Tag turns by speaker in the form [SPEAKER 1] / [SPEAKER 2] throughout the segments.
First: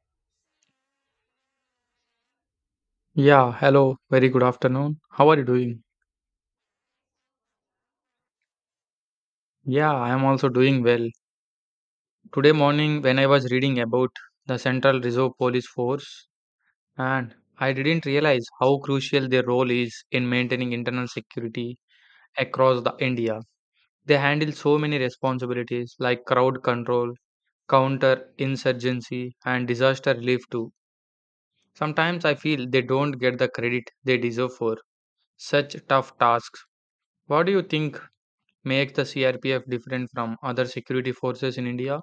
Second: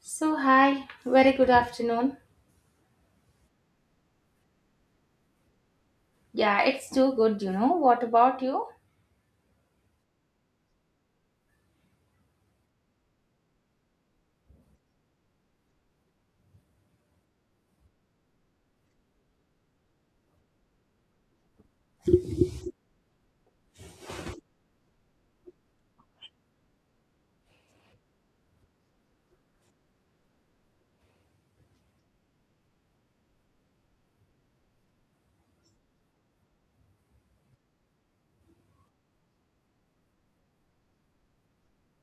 [SPEAKER 1] So, hi, very good afternoon.
[SPEAKER 2] Yeah, hello, very good afternoon. How are you doing?
[SPEAKER 1] Yeah, it's too good. What about you?
[SPEAKER 2] Yeah, I am also doing well. Today morning, when I was reading about the Central Reserve Police Force, and I didn't realize how crucial their role is in maintaining internal security across the India. They handle so many responsibilities like crowd control, counter insurgency, and disaster relief too. Sometimes I feel they don't get the credit they deserve for such tough tasks. What do you think make the CRPF different from other security forces in India?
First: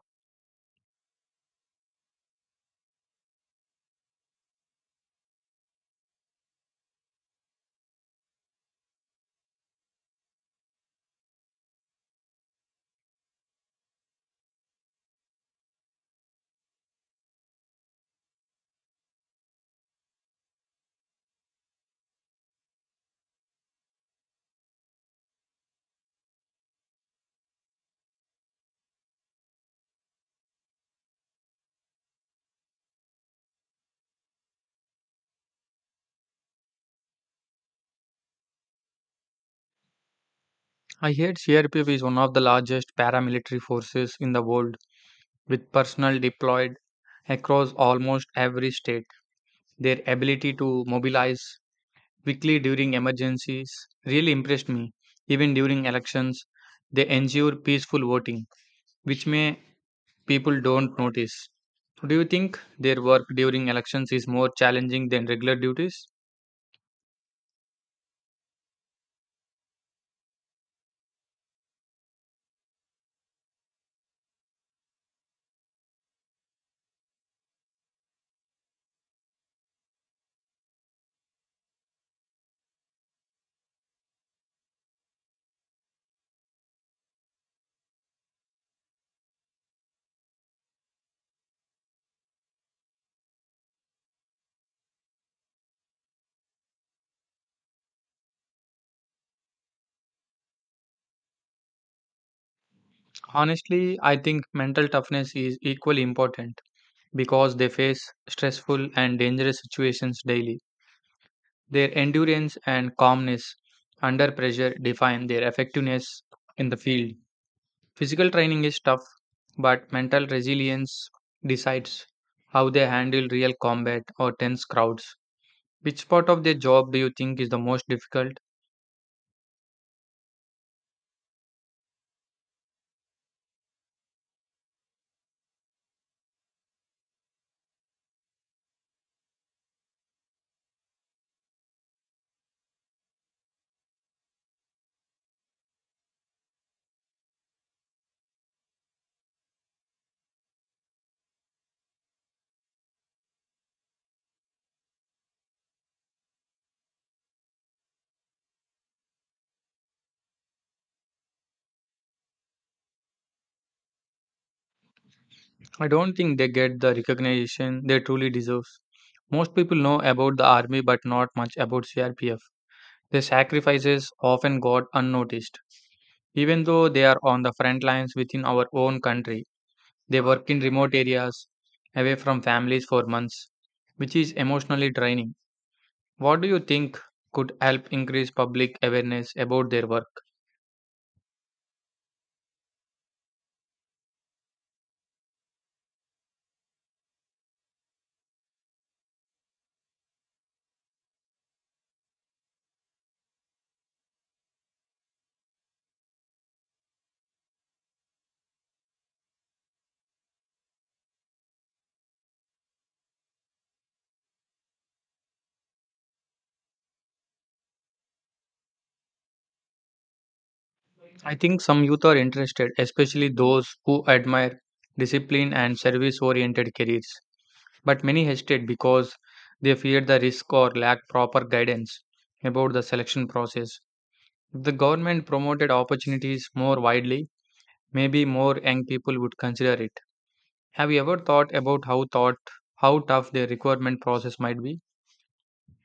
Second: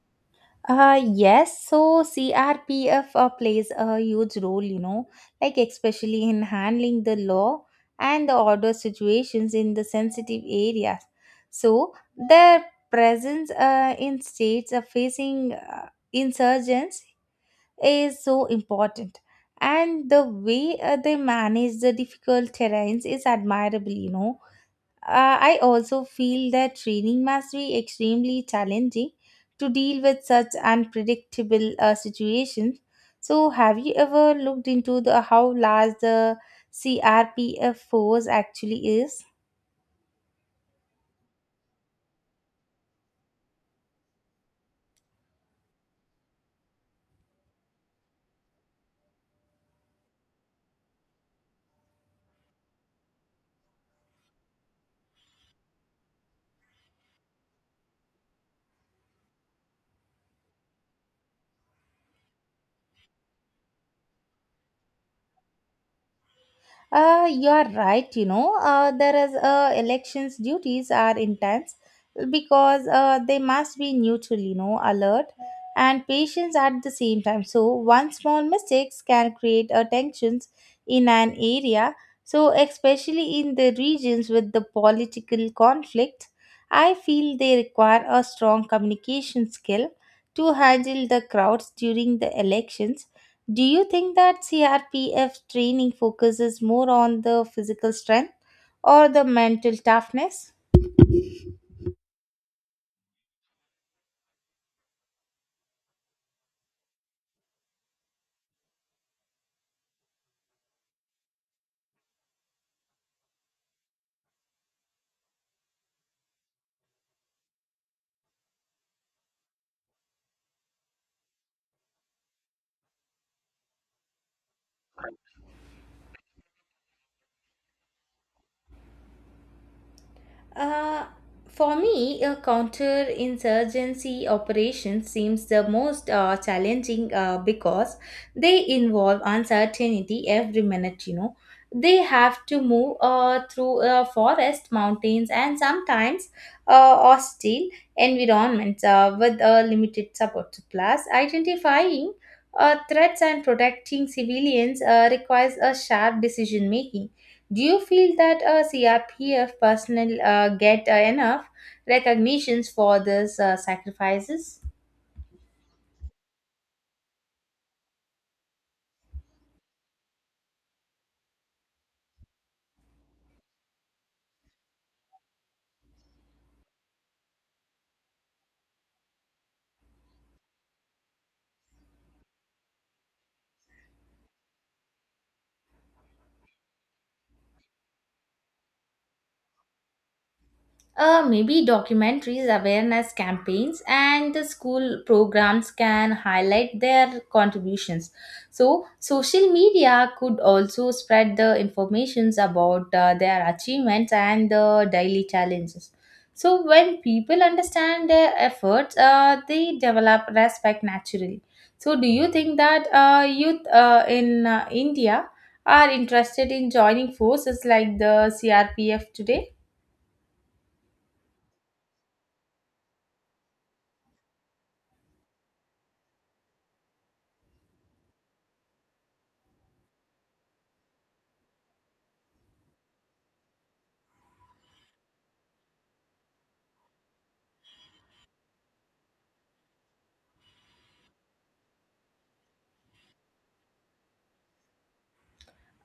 [SPEAKER 1] Yes, so CRPF plays a huge role, like especially in handling the law and the order situations in the sensitive areas. So their presence in states facing insurgents is so important, and the way they manage the difficult terrains is admirable. I also feel that training must be extremely challenging to deal with such unpredictable situations. So, have you ever looked into the how large the CRPF force actually is?
[SPEAKER 2] I heard CRPF is one of the largest paramilitary forces in the world, with personnel deployed across almost every state. Their ability to mobilize quickly during emergencies really impressed me. Even during elections, they ensure peaceful voting, which may people don't notice. Do you think their work during elections is more challenging than regular duties?
[SPEAKER 1] You are right. You know, there is Elections duties are intense because they must be neutral. Alert and patience at the same time. So one small mistakes can create tensions in an area. So especially in the regions with the political conflict, I feel they require a strong communication skill to handle the crowds during the elections. Do you think that CRPF training focuses more on the physical strength or the mental toughness?
[SPEAKER 2] Honestly, I think mental toughness is equally important because they face stressful and dangerous situations daily. Their endurance and calmness under pressure define their effectiveness in the field. Physical training is tough, but mental resilience decides how they handle real combat or tense crowds. Which part of their job do you think is the most difficult?
[SPEAKER 1] Uh, for me, a counterinsurgency operation seems the most challenging because they involve uncertainty every minute. They have to move through forest, mountains, and sometimes hostile environments with limited support. Plus, identifying threats and protecting civilians requires a sharp decision making. Do you feel that CRPF personnel get enough recognitions for these sacrifices?
[SPEAKER 2] I don't think they get the recognition they truly deserve. Most people know about the army but not much about CRPF. Their sacrifices often got unnoticed. Even though they are on the front lines within our own country, they work in remote areas, away from families for months, which is emotionally draining. What do you think could help increase public awareness about their work?
[SPEAKER 1] Maybe documentaries, awareness campaigns, and the school programs can highlight their contributions. So, social media could also spread the informations about their achievements and the daily challenges. So, when people understand their efforts, they develop respect naturally. So, do you think that youth in India are interested in joining forces like the CRPF today?
[SPEAKER 2] I think some youth are interested, especially those who admire discipline and service oriented careers. But many hesitate because they fear the risk or lack proper guidance about the selection process. If the government promoted opportunities more widely, maybe more young people would consider it. Have you ever thought about how tough the recruitment process might be?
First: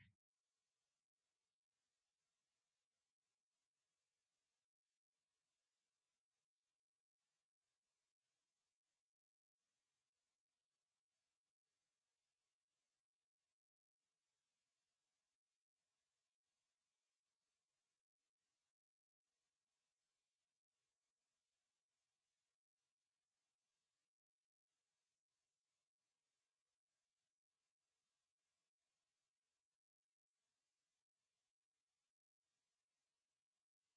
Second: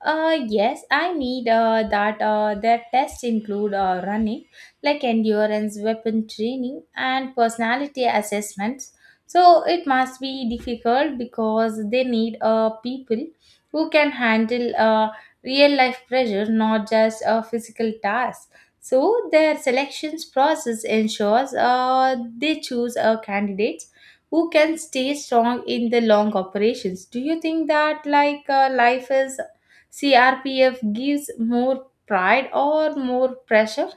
[SPEAKER 1] Yes, I need that their tests include running, like endurance, weapon training, and personality assessments. So it must be difficult because they need people who can handle real life pressure, not just physical tasks. So their selections process ensures they choose candidates who can stay strong in the long operations. Do you think that like life is CRPF gives more pride or more pressure?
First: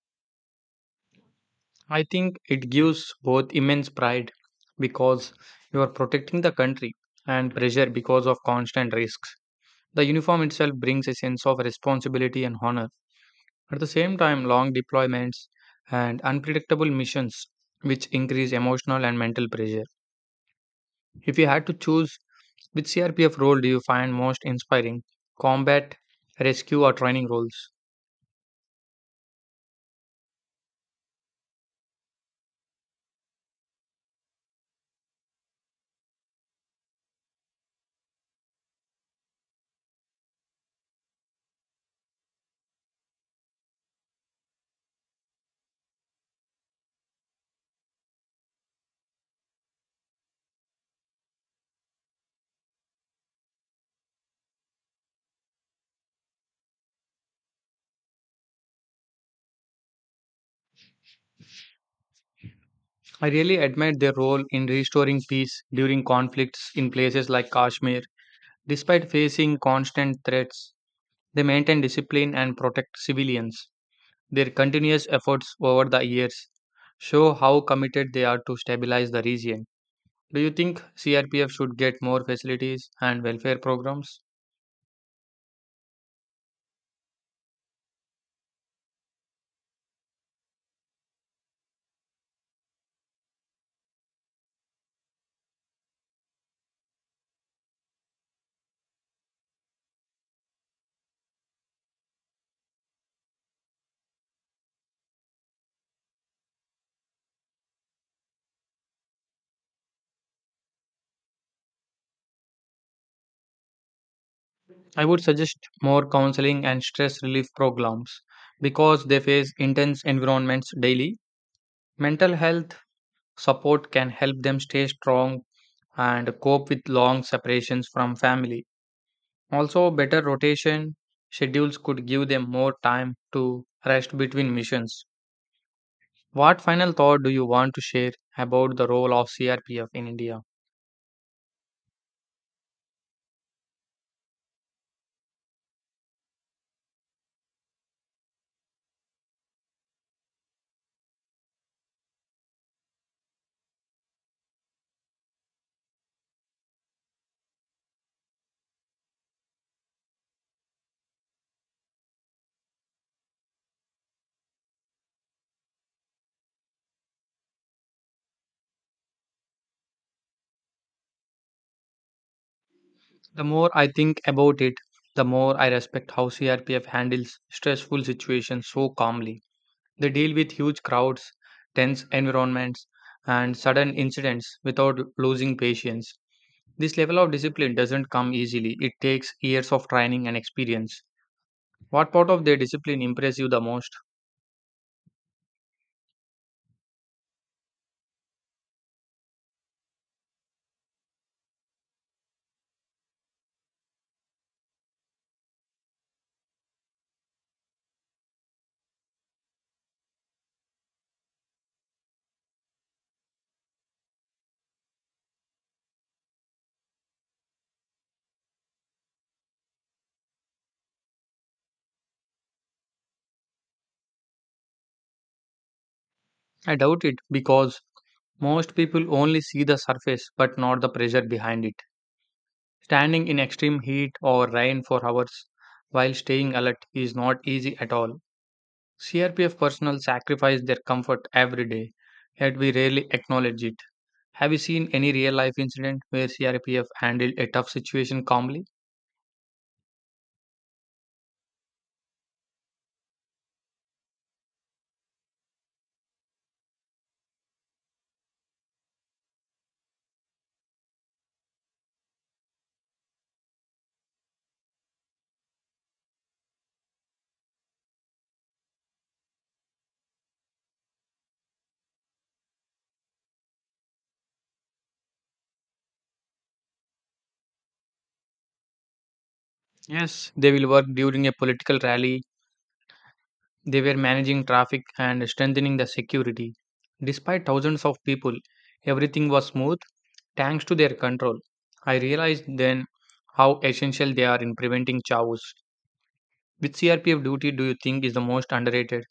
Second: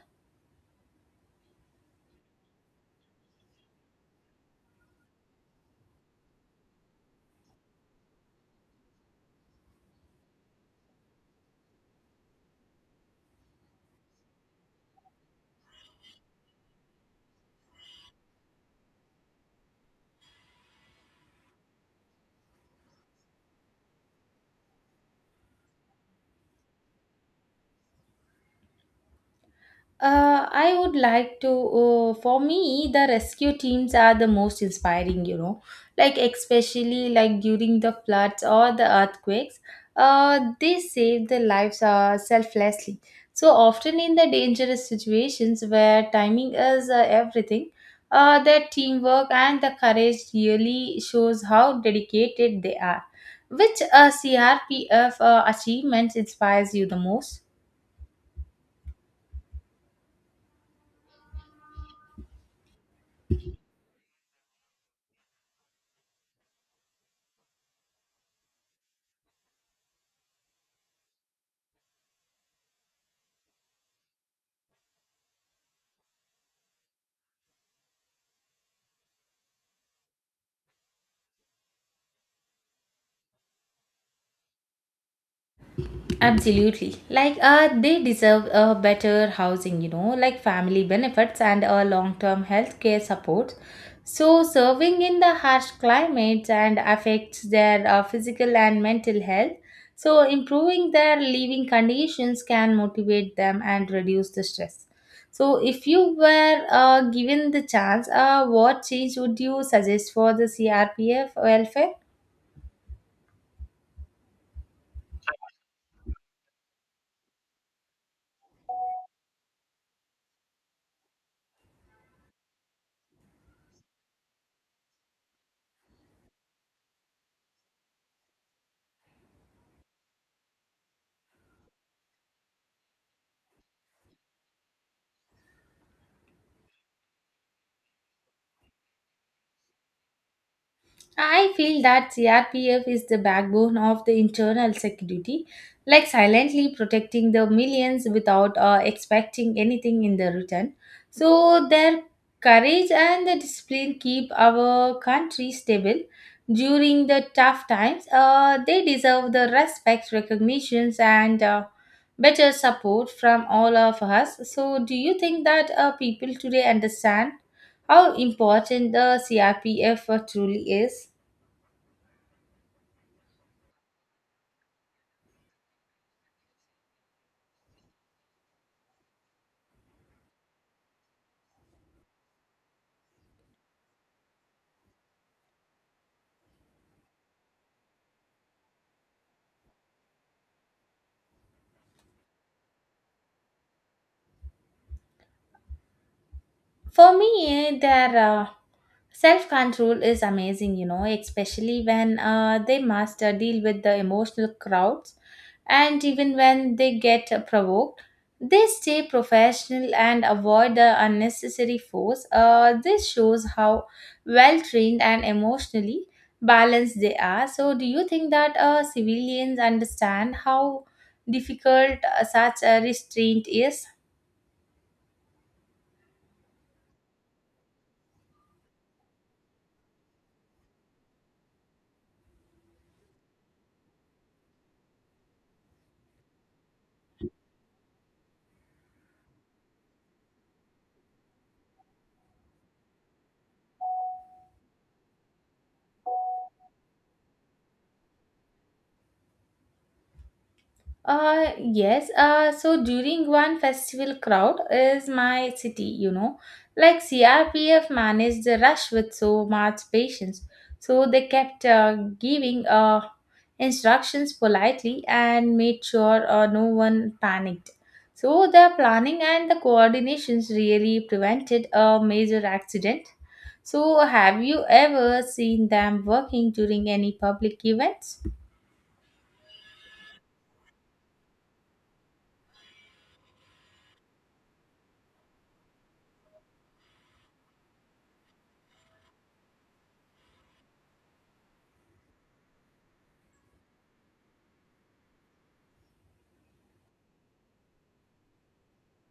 [SPEAKER 2] I think it gives both immense pride because you are protecting the country and pressure because of constant risks. The uniform itself brings a sense of responsibility and honor. At the same time, long deployments and unpredictable missions, which increase emotional and mental pressure. If you had to choose, which CRPF role do you find most inspiring? Combat, rescue, or training roles?
[SPEAKER 1] I would like to. For me, the rescue teams are the most inspiring. Like especially like during the floods or the earthquakes, they save the lives selflessly. So often in the dangerous situations where timing is everything, their teamwork and the courage really shows how dedicated they are. Which CRPF achievements inspires you the most?
[SPEAKER 2] I really admire their role in restoring peace during conflicts in places like Kashmir. Despite facing constant threats, they maintain discipline and protect civilians. Their continuous efforts over the years show how committed they are to stabilize the region. Do you think CRPF should get more facilities and welfare programs?
[SPEAKER 1] Absolutely. Like they deserve a better housing, like family benefits and a long-term healthcare support. So serving in the harsh climates and affects their physical and mental health. So improving their living conditions can motivate them and reduce the stress. So if you were given the chance, what change would you suggest for the CRPF welfare?
[SPEAKER 2] I would suggest more counseling and stress relief programs because they face intense environments daily. Mental health support can help them stay strong and cope with long separations from family. Also, better rotation schedules could give them more time to rest between missions. What final thought do you want to share about the role of CRPF in India?
[SPEAKER 1] I feel that CRPF is the backbone of the internal security, like silently protecting the millions without expecting anything in the return. So their courage and the discipline keep our country stable during the tough times. They deserve the respect, recognitions, and better support from all of us. So, do you think that people today understand how important the CRPF truly is?
[SPEAKER 2] The more I think about it, the more I respect how CRPF handles stressful situations so calmly. They deal with huge crowds, tense environments, and sudden incidents without losing patience. This level of discipline doesn't come easily, it takes years of training and experience. What part of their discipline impressed you the most?
[SPEAKER 1] For me, their self control is amazing, especially when they master deal with the emotional crowds and even when they get provoked. They stay professional and avoid the unnecessary force. This shows how well trained and emotionally balanced they are. So, do you think that civilians understand how difficult such a restraint is?
[SPEAKER 2] I doubt it because most people only see the surface but not the pressure behind it. Standing in extreme heat or rain for hours while staying alert is not easy at all. CRPF personnel sacrifice their comfort every day, yet we rarely acknowledge it. Have you seen any real life incident where CRPF handled a tough situation calmly?
[SPEAKER 1] Yes. So during one festival crowd is my city, like CRPF managed the rush with so much patience. So they kept giving instructions politely and made sure no one panicked. So the planning and the coordinations really prevented a major accident. So have you ever seen them working during any public events?
[SPEAKER 2] Yes, they will work during a political rally, they were managing traffic and strengthening the security. Despite thousands of people, everything was smooth thanks to their control. I realized then how essential they are in preventing chaos. Which CRPF duty do you think is the most underrated?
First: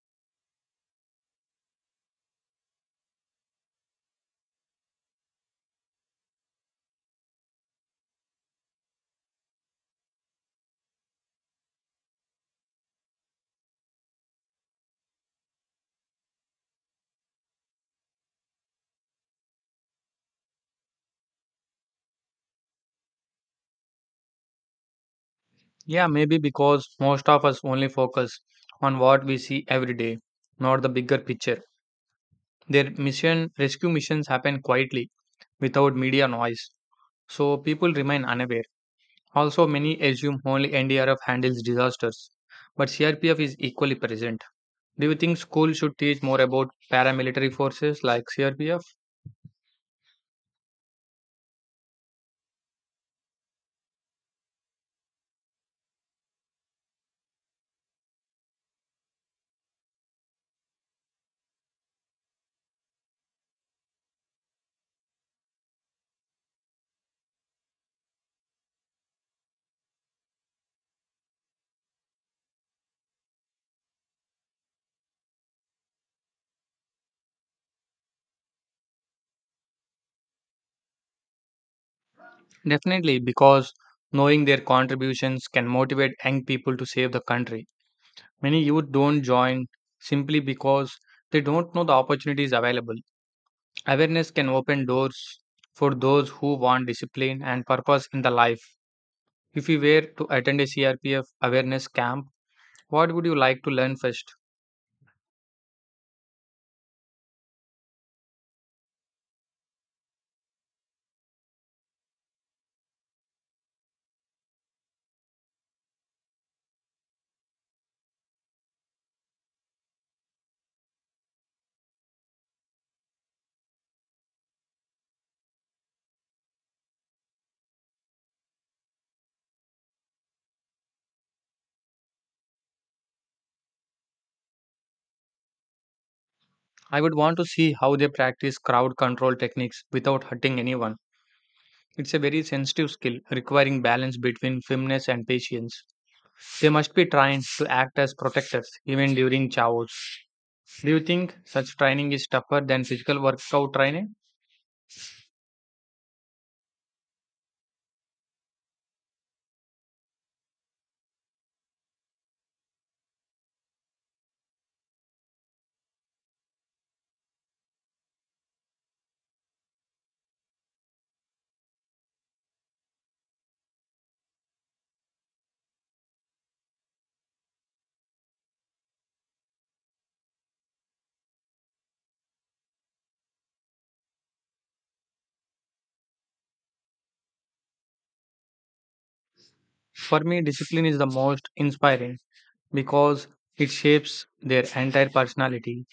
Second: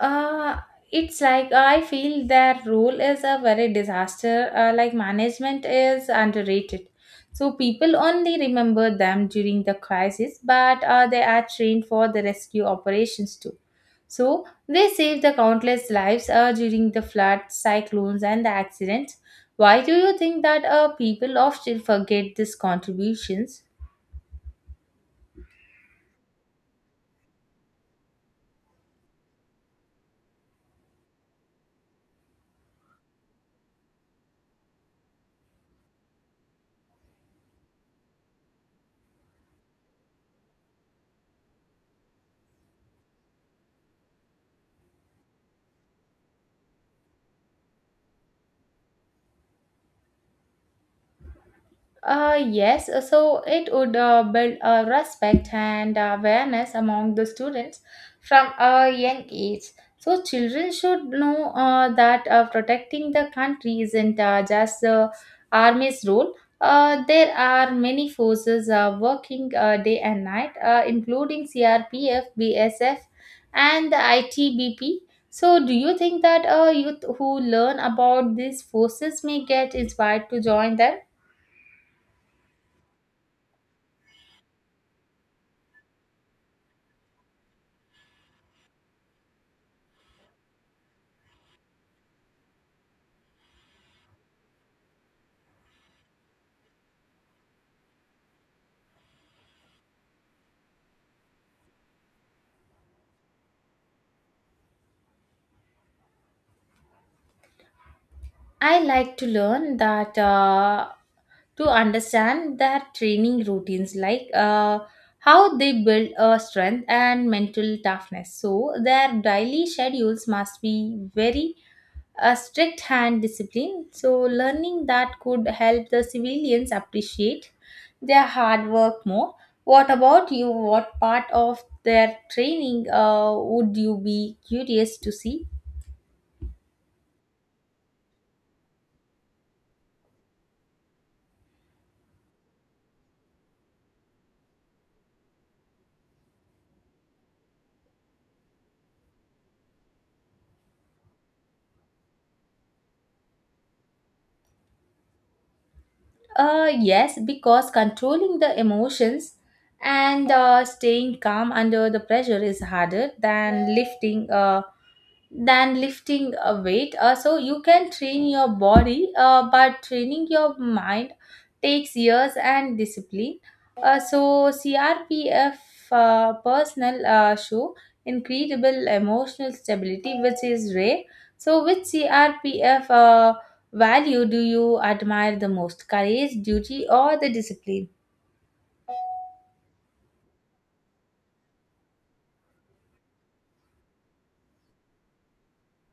[SPEAKER 1] uh it's like I feel their role is a very disaster like management is underrated. So people only remember them during the crisis, but they are trained for the rescue operations too. So they save the countless lives during the floods, cyclones, and the accidents. Why do you think that people often forget these contributions?
[SPEAKER 2] Yeah, maybe because most of us only focus on what we see every day, not the bigger picture. Their mission rescue missions happen quietly without media noise, so people remain unaware. Also, many assume only NDRF handles disasters, but CRPF is equally present. Do you think schools should teach more about paramilitary forces like CRPF?
[SPEAKER 1] Yes, so it would build respect and awareness among the students from a young age. So children should know that protecting the country isn't just the army's role. There are many forces working day and night, including CRPF, BSF, and the ITBP. So, do you think that youth who learn about these forces may get inspired to join them?
[SPEAKER 2] Definitely, because knowing their contributions can motivate young people to save the country. Many youth don't join simply because they don't know the opportunities available. Awareness can open doors for those who want discipline and purpose in the life. If you were to attend a CRPF awareness camp, what would you like to learn first?
[SPEAKER 1] I like to learn that to understand their training routines, like how they build strength and mental toughness. So their daily schedules must be very strict and disciplined. So learning that could help the civilians appreciate their hard work more. What about you? What part of their training would you be curious to see?
[SPEAKER 2] I would want to see how they practice crowd control techniques without hurting anyone. It's a very sensitive skill requiring balance between firmness and patience. They must be trained to act as protectors even during chaos. Do you think such training is tougher than physical workout training?
[SPEAKER 1] Yes, because controlling the emotions and staying calm under the pressure is harder than lifting a weight. So you can train your body, but training your mind takes years and discipline. So CRPF personal show incredible emotional stability, which is rare. So which CRPF value do you admire the most? Courage, duty, or the discipline?
[SPEAKER 2] For me, discipline is the most inspiring because it shapes their entire personality.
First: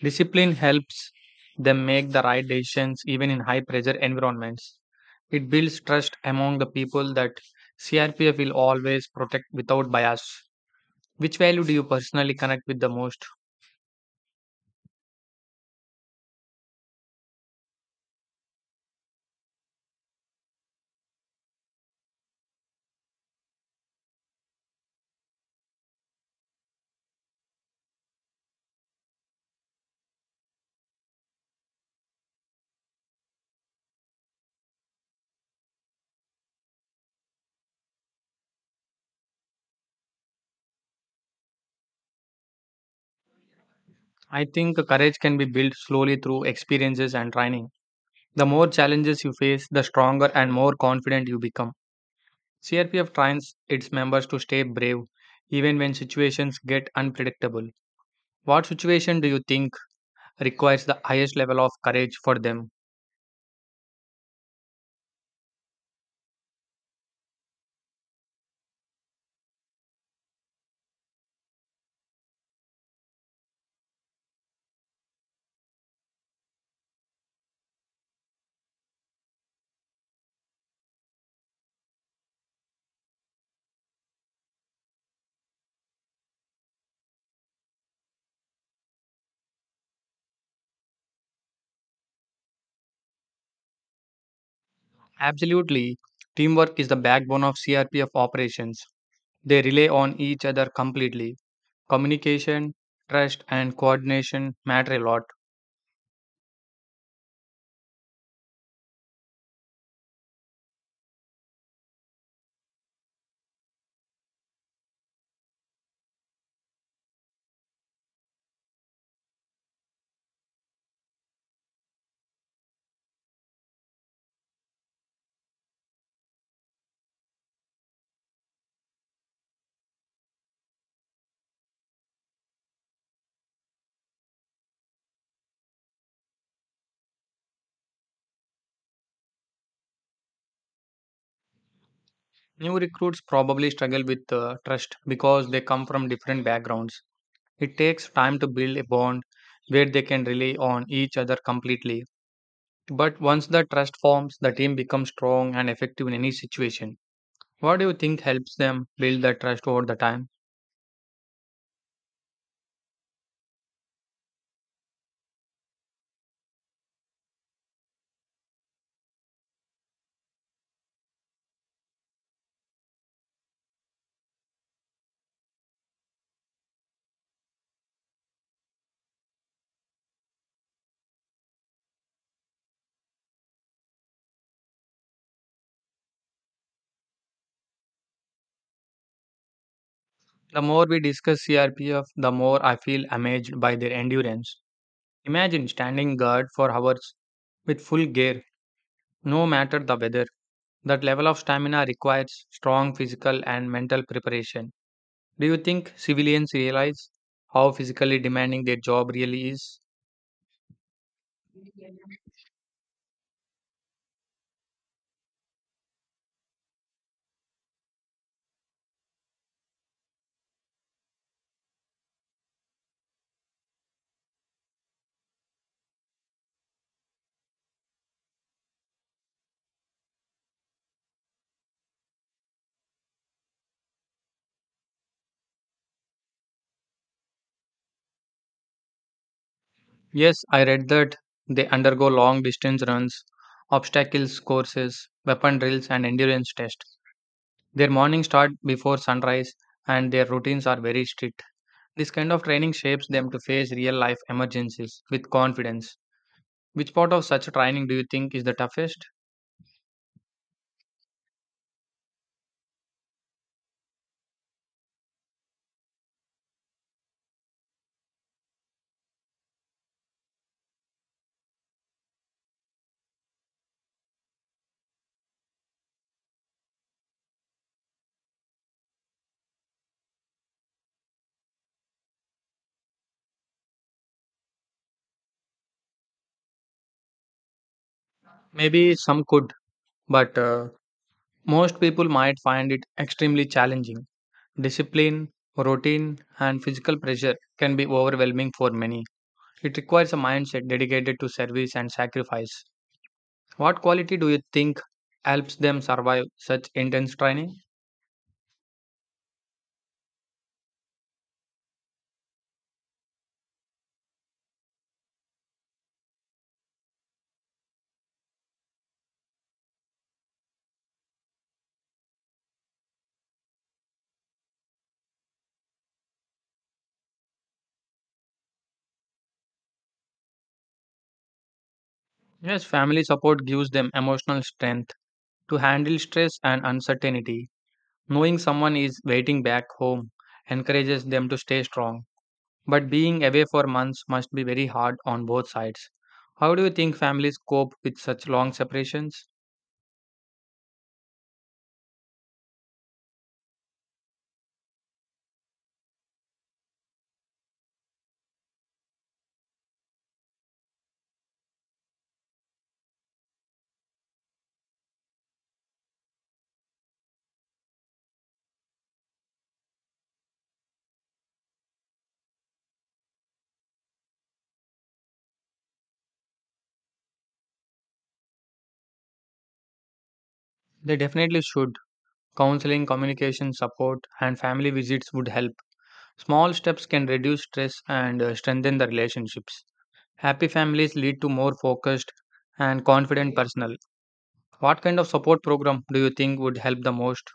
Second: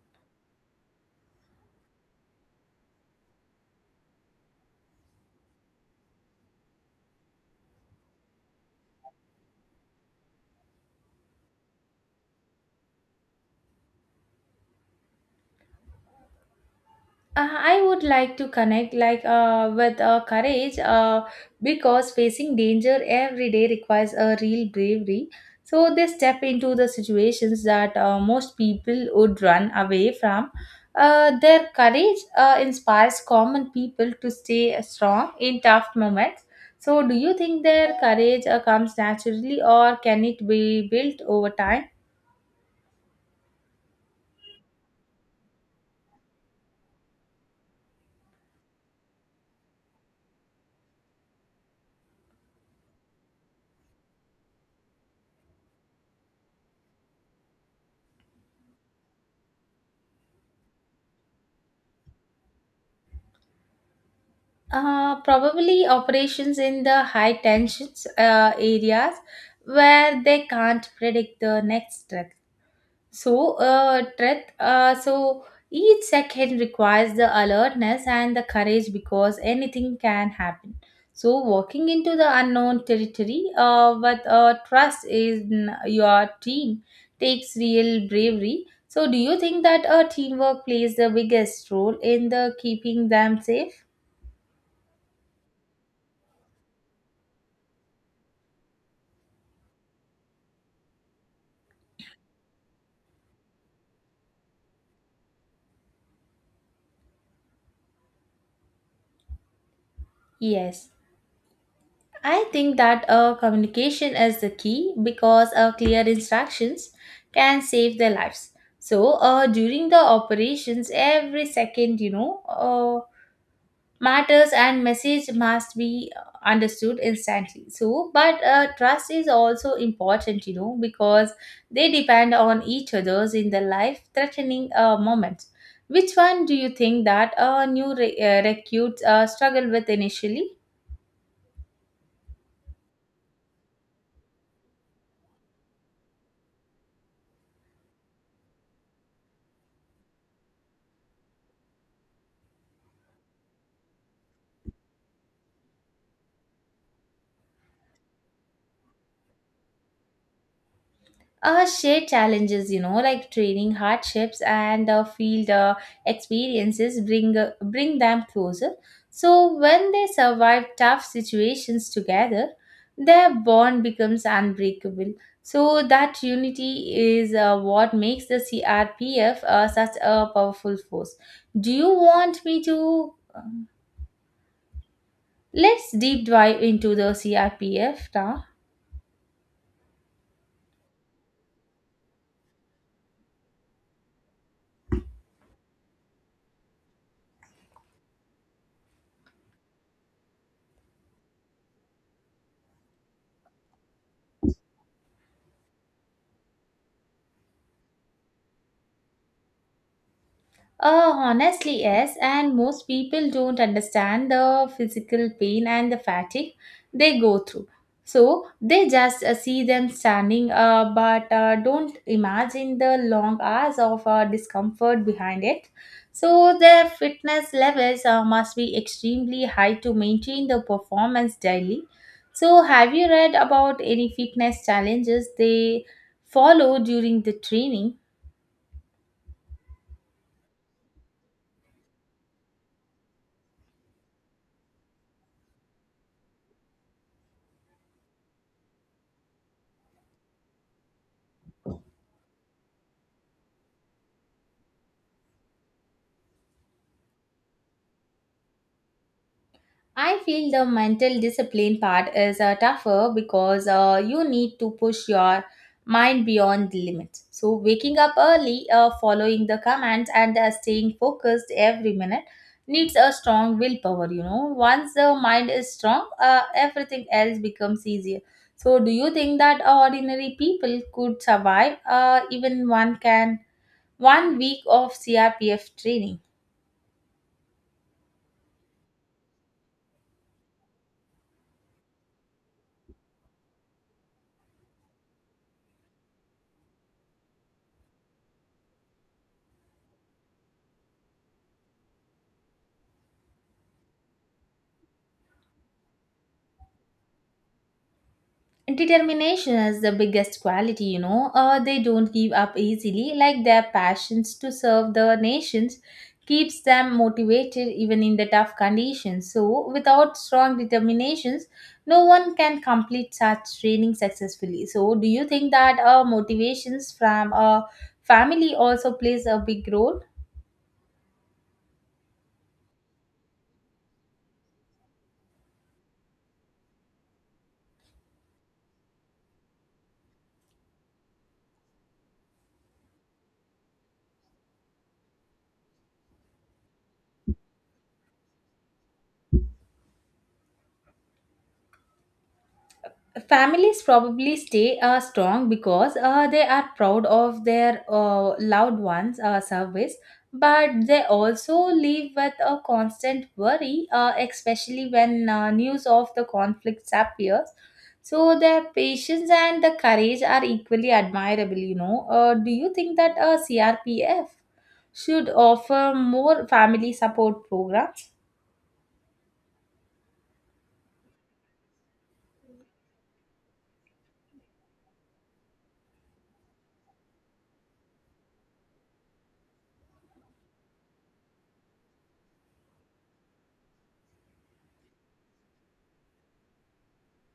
[SPEAKER 2] Discipline helps them make the right decisions even in high pressure environments. It builds trust among the people that CRPF will always protect without bias. Which value do you personally connect with the most?
[SPEAKER 1] I would like to connect like with courage because facing danger every day requires a real bravery. So they step into the situations that most people would run away from. Their courage inspires common people to stay strong in tough moments. So do you think their courage comes naturally or can it be built over time?
[SPEAKER 2] I think courage can be built slowly through experiences and training. The more challenges you face, the stronger and more confident you become. CRPF trains its members to stay brave even when situations get unpredictable. What situation do you think requires the highest level of courage for them?
[SPEAKER 1] Probably operations in the high tensions areas where they can't predict the next threat. So, threat. So each second requires the alertness and the courage because anything can happen. So, walking into the unknown territory with trust in your team takes real bravery. So, do you think that teamwork plays the biggest role in the keeping them safe?
[SPEAKER 2] Absolutely, teamwork is the backbone of CRPF operations. They rely on each other completely. Communication, trust, and coordination matter a lot.
[SPEAKER 1] Yes. I think that communication is the key because clear instructions can save their lives. So during the operations, every second, matters and message must be understood instantly. So, but trust is also important, because they depend on each other's in the life-threatening moments. Which one do you think that new recruits struggle with initially?
[SPEAKER 2] New recruits probably struggle with trust because they come from different backgrounds. It takes time to build a bond where they can rely on each other completely. But once the trust forms, the team becomes strong and effective in any situation. What do you think helps them build that trust over the time?
[SPEAKER 1] Shared challenges, like training hardships and field experiences bring them closer. So when they survive tough situations together, their bond becomes unbreakable. So that unity is what makes the CRPF such a powerful force. Do you want me to? Let's deep dive into the CRPF now.
[SPEAKER 2] The more we discuss CRPF, the more I feel amazed by their endurance. Imagine standing guard for hours with full gear, no matter the weather. That level of stamina requires strong physical and mental preparation. Do you think civilians realize how physically demanding their job really is?
[SPEAKER 1] Honestly, yes, and most people don't understand the physical pain and the fatigue they go through. So they just see them standing, but don't imagine the long hours of discomfort behind it. So their fitness levels must be extremely high to maintain the performance daily. So, have you read about any fitness challenges they follow during the training?
[SPEAKER 2] Yes, I read that they undergo long distance runs, obstacles courses, weapon drills, and endurance tests. Their mornings start before sunrise and their routines are very strict. This kind of training shapes them to face real life emergencies with confidence. Which part of such training do you think is the toughest?
[SPEAKER 1] I feel the mental discipline part is tougher because you need to push your mind beyond the limits. So, waking up early, following the commands, and staying focused every minute needs a strong willpower. Once the mind is strong, everything else becomes easier. So, do you think that ordinary people could survive even 1 week of CRPF training?
[SPEAKER 2] Maybe some could, but most people might find it extremely challenging. Discipline, routine, and physical pressure can be overwhelming for many. It requires a mindset dedicated to service and sacrifice. What quality do you think helps them survive such intense training?
[SPEAKER 1] Determination is the biggest quality. They don't give up easily, like their passions to serve the nations keeps them motivated even in the tough conditions. So, without strong determinations, no one can complete such training successfully. So, do you think that motivations from a family also plays a big role?
[SPEAKER 2] Yes, family support gives them emotional strength to handle stress and uncertainty. Knowing someone is waiting back home encourages them to stay strong. But being away for months must be very hard on both sides. How do you think families cope with such long separations?
[SPEAKER 1] Families probably stay strong because they are proud of their loved ones service, but they also live with a constant worry especially when news of the conflicts appears. So their patience and the courage are equally admirable. Do you think that a crpf should offer more family support program?
[SPEAKER 2] They definitely should. Counseling, communication support, and family visits would help. Small steps can reduce stress and strengthen the relationships. Happy families lead to more focused and confident personnel. What kind of support program do you think would help the most?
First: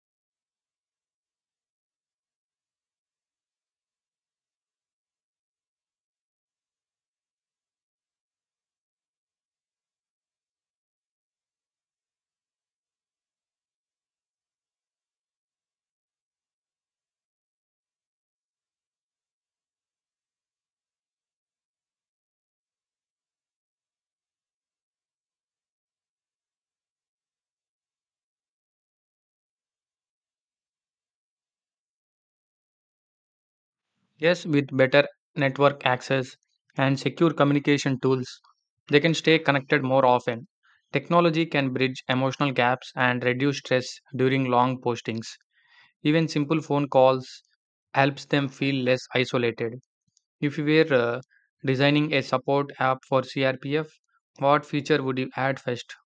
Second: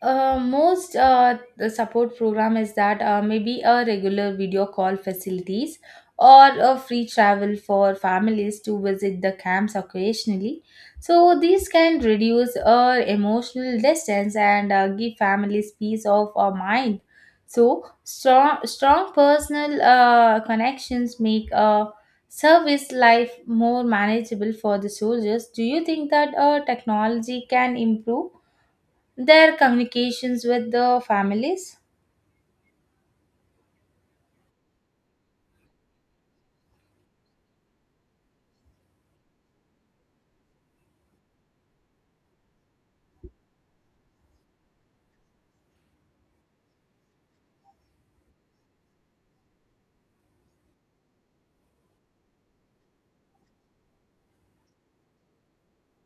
[SPEAKER 1] Most the support program is that maybe a regular video call facilities or a free travel for families to visit the camps occasionally. So these can reduce emotional distance and give families peace of mind. So strong personal connections make service life more manageable for the soldiers. Do you think that technology can improve their communications with the families?
[SPEAKER 2] Yes, with better network access and secure communication tools, they can stay connected more often. Technology can bridge emotional gaps and reduce stress during long postings. Even simple phone calls helps them feel less isolated. If you were designing a support app for CRPF, what feature would you add first?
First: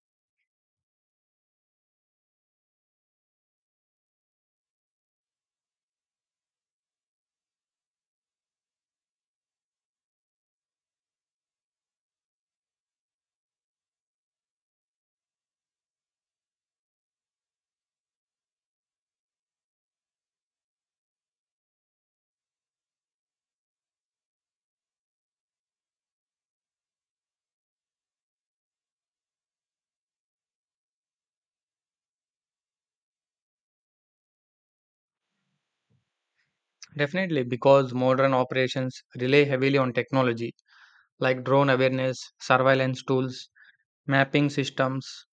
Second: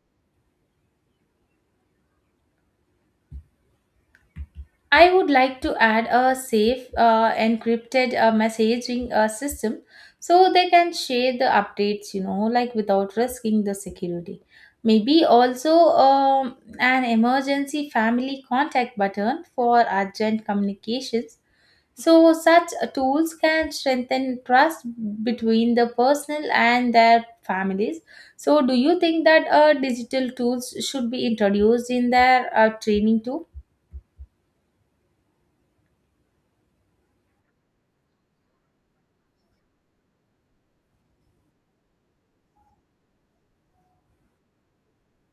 [SPEAKER 1] I would like to add a safe, encrypted messaging system so they can share the updates like without risking the security. Maybe also an emergency family contact button for urgent communications. So, such tools can strengthen trust between the personal and their families. So, do you think that digital tools should be introduced in their training too?
[SPEAKER 2] Definitely, because modern operations rely heavily on technology like drone awareness, surveillance tools, mapping systems,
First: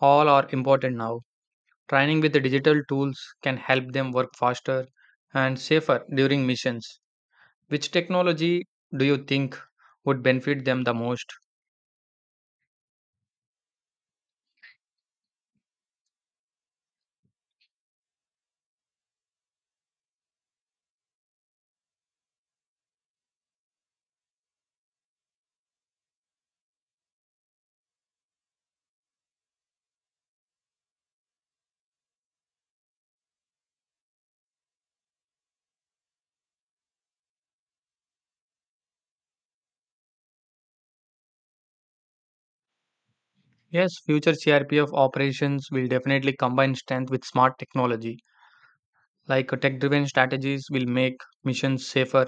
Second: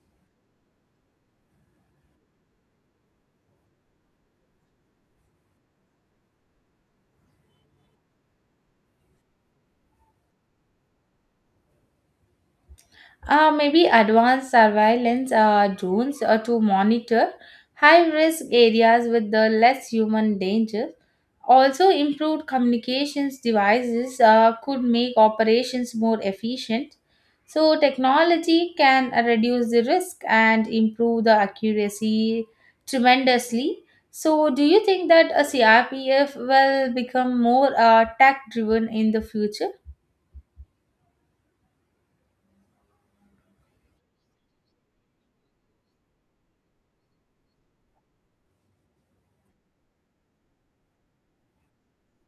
[SPEAKER 2] all are important now. Training with the digital tools can help them work faster and safer during missions. Which technology do you think would benefit them the most?
[SPEAKER 1] Maybe advanced surveillance drones to monitor high risk areas with the less human danger. Also, improved communications devices could make operations more efficient. So, technology can reduce the risk and improve the accuracy tremendously. So, do you think that a CRPF will become more tech driven in the future?
[SPEAKER 2] Yes, future CRPF operations will definitely combine strength with smart technology. Like tech driven strategies will make missions safer,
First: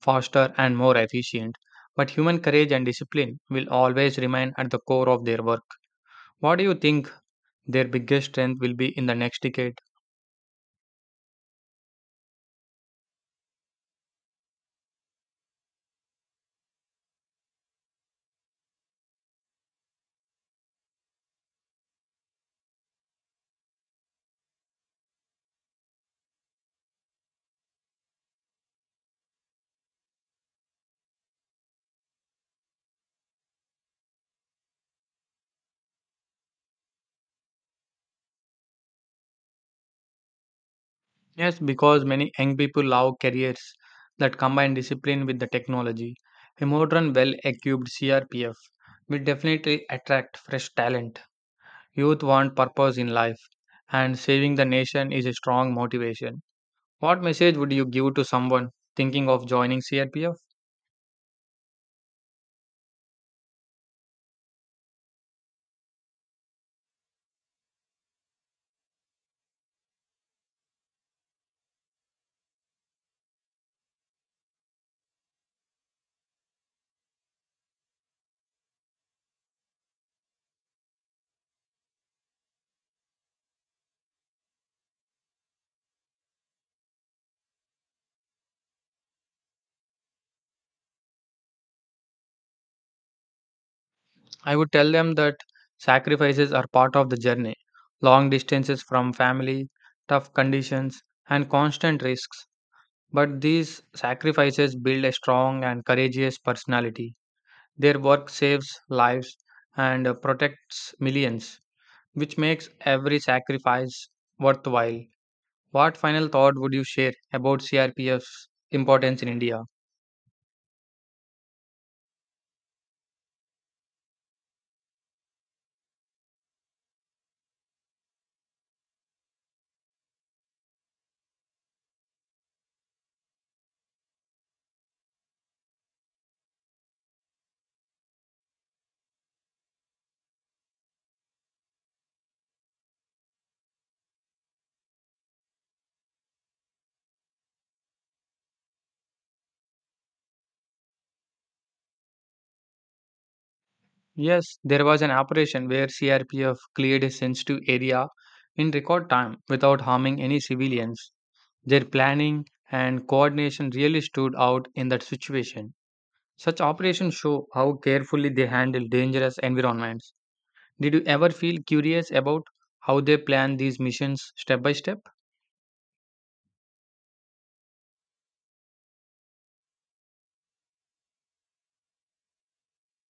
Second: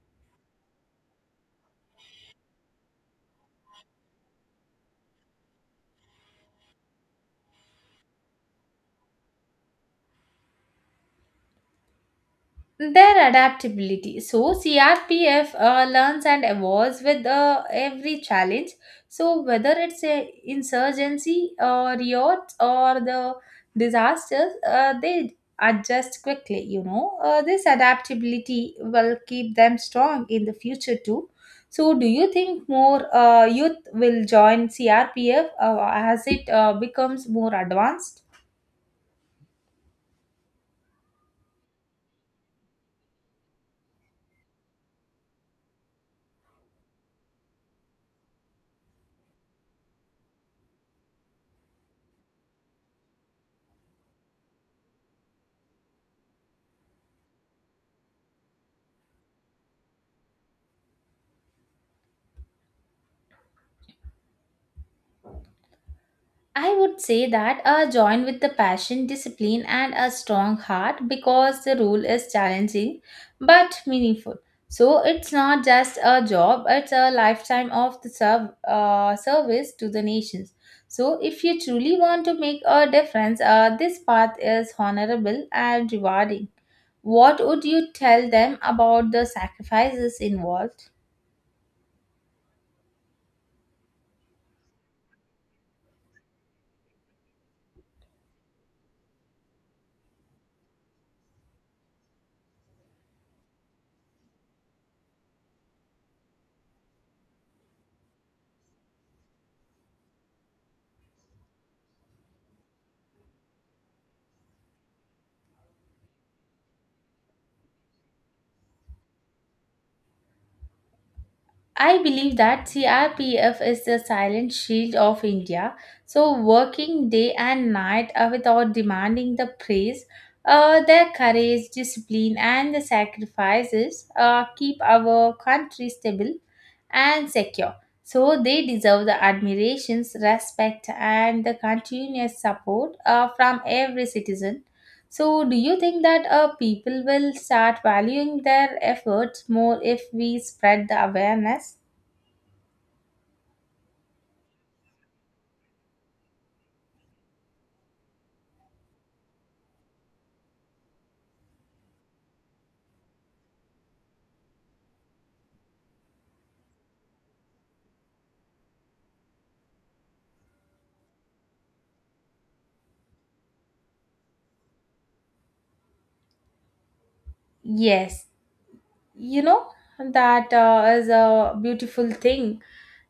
[SPEAKER 2] faster, and more efficient. But human courage and discipline will always remain at the core of their work. What do you think their biggest strength will be in the next decade?
[SPEAKER 1] Their adaptability. So CRPF learns and evolves with every challenge. So whether it's a insurgency or yachts or the disasters, they adjust quickly. You know, this adaptability will keep them strong in the future too. So, do you think more youth will join CRPF as it becomes more advanced?
[SPEAKER 2] Yes, because many young people love careers that combine discipline with the technology. A modern, well equipped CRPF will definitely attract fresh talent. Youth want purpose in life, and saving the nation is a strong motivation. What message would you give to someone thinking of joining CRPF?
[SPEAKER 1] I would say that join with the passion, discipline, and a strong heart because the role is challenging but meaningful. So it's not just a job, it's a lifetime of the service to the nations. So if you truly want to make a difference, this path is honorable and rewarding. What would you tell them about the sacrifices involved?
[SPEAKER 2] I would tell them that sacrifices are part of the journey. Long distances from family, tough conditions, and constant risks. But these sacrifices build a strong and courageous personality. Their work saves lives and protects millions, which makes every sacrifice worthwhile. What final thought would you share about CRPF's importance in India?
[SPEAKER 1] I believe that CRPF is the silent shield of India. So, working day and night without demanding the praise, their courage, discipline, and the sacrifices keep our country stable and secure. So, they deserve the admirations, respect, and the continuous support from every citizen. So, do you think that people will start valuing their efforts more if we spread the awareness?
[SPEAKER 2] Yes, there was an operation where CRPF cleared a sensitive area in record time without harming any civilians. Their planning and coordination really stood out in that situation. Such operations show how carefully they handle dangerous environments. Did you ever feel curious about how they plan these missions step by step?
[SPEAKER 1] Yes, you know that is a beautiful thing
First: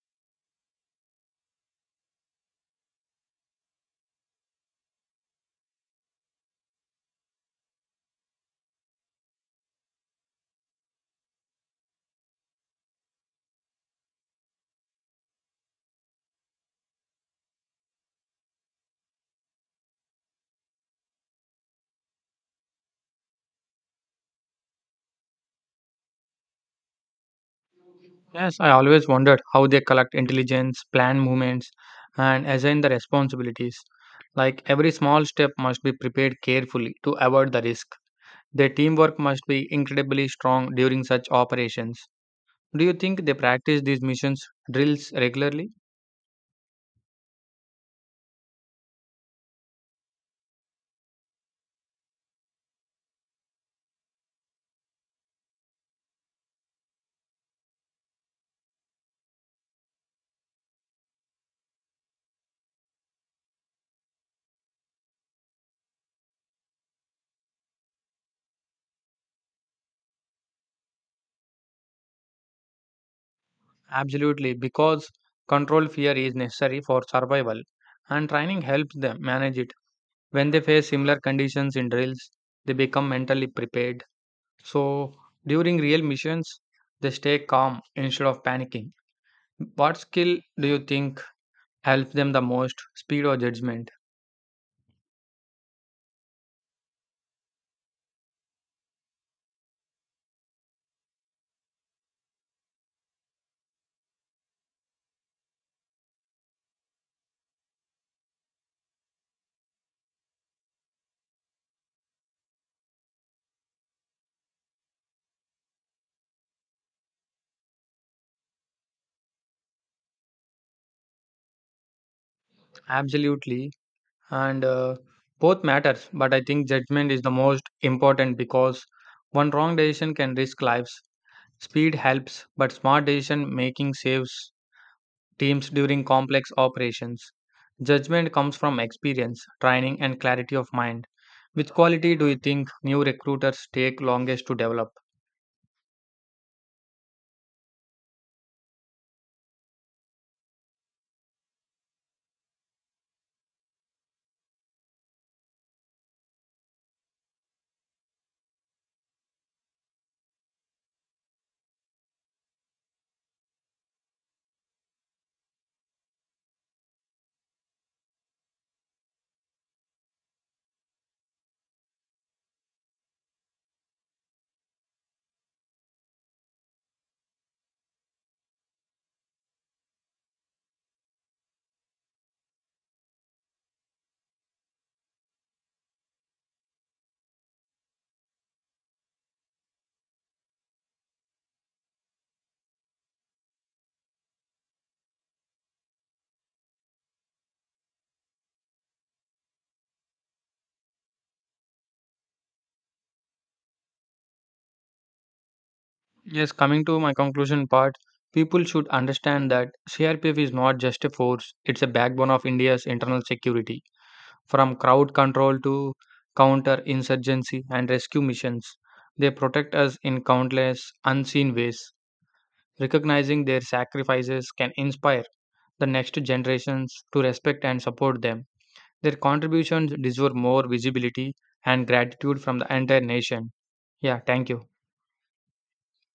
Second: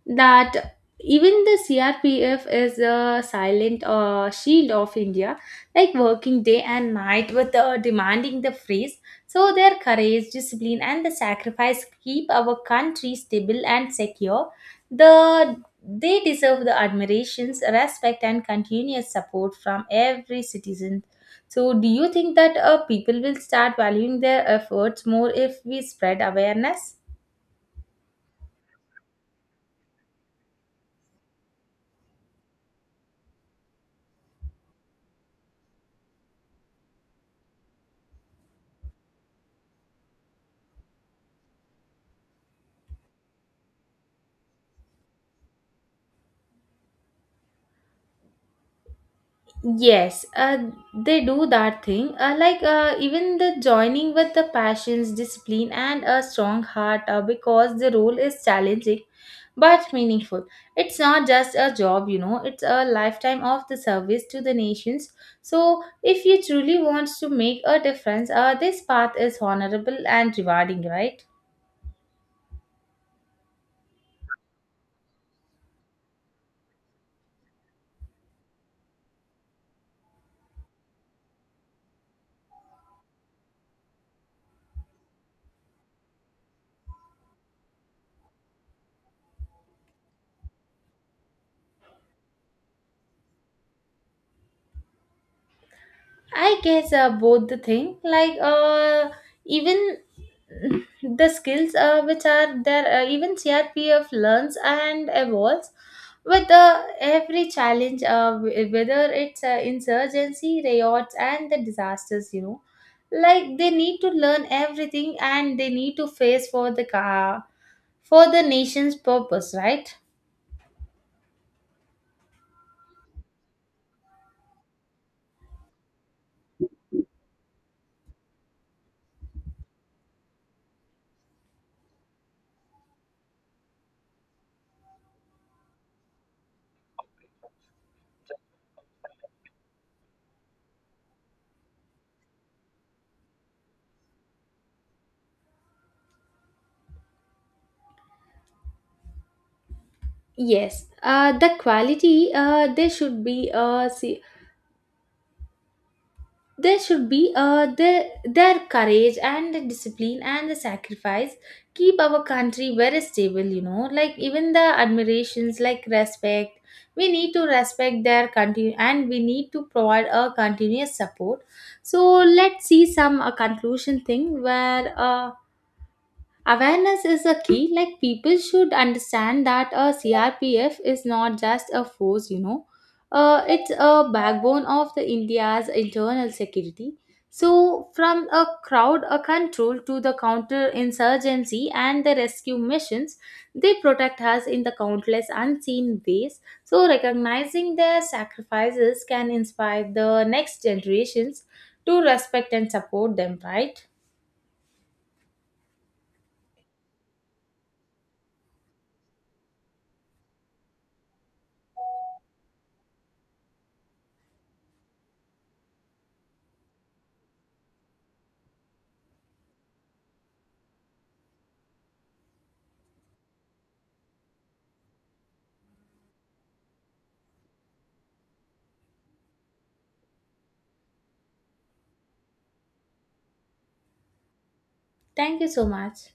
[SPEAKER 1] that even the CRPF is a silent shield of India, like working day and night with demanding the freeze. So their courage, discipline, and the sacrifice keep our country stable and secure. They deserve the admirations, respect, and continuous support from every citizen. So, do you think that people will start valuing their efforts more if we spread awareness?
[SPEAKER 2] Yes, I always wondered how they collect intelligence, plan movements, and assign the responsibilities. Like every small step must be prepared carefully to avoid the risk. Their teamwork must be incredibly strong during such operations. Do you think they practice these missions drills regularly?
[SPEAKER 1] Yes, they do that thing. Like even the joining with the passions, discipline, and a strong heart, because the role is challenging but meaningful. It's not just a job. It's a lifetime of the service to the nations. So, if you truly want to make a difference, this path is honorable and rewarding, right?
[SPEAKER 2] Absolutely, because control fear is necessary for survival, and training helps them manage it. When they face similar conditions in drills, they become mentally prepared. So during real missions, they stay calm instead of panicking. What skill do you think helps them the most? Speed or judgment?
[SPEAKER 1] I guess both the thing like even the skills which are there even CRPF learns and evolves with every challenge whether it's insurgency riots and the disasters, you know, like they need to learn everything and they need to face for the nation's purpose, right?
[SPEAKER 2] Absolutely. And both matters, but I think judgment is the most important because one wrong decision can risk lives. Speed helps, but smart decision making saves teams during complex operations. Judgment comes from experience, training, and clarity of mind. Which quality do you think new recruiters take longest to develop?
[SPEAKER 1] Yes, the quality they there should be their courage and the discipline and the sacrifice keep our country very stable, you know, like even the admirations, like respect, we need to respect their country and we need to provide a continuous support. So let's see some conclusion thing where awareness is a key. Like people should understand that a CRPF is not just a force, it's a backbone of the India's internal security. So, from a crowd a control to the counter-insurgency and the rescue missions, they protect us in the countless unseen ways. So, recognizing their sacrifices can inspire the next generations to respect and support them. Right?
[SPEAKER 2] Yes, coming to my conclusion part, people should understand that CRPF is not just a force, it's a backbone of India's internal security. From crowd control to counter insurgency and rescue missions, they protect us in countless unseen ways. Recognizing their sacrifices can inspire the next generations to respect and support them. Their contributions deserve more visibility and gratitude from the entire nation. Yeah, thank you.
[SPEAKER 1] Thank you so much.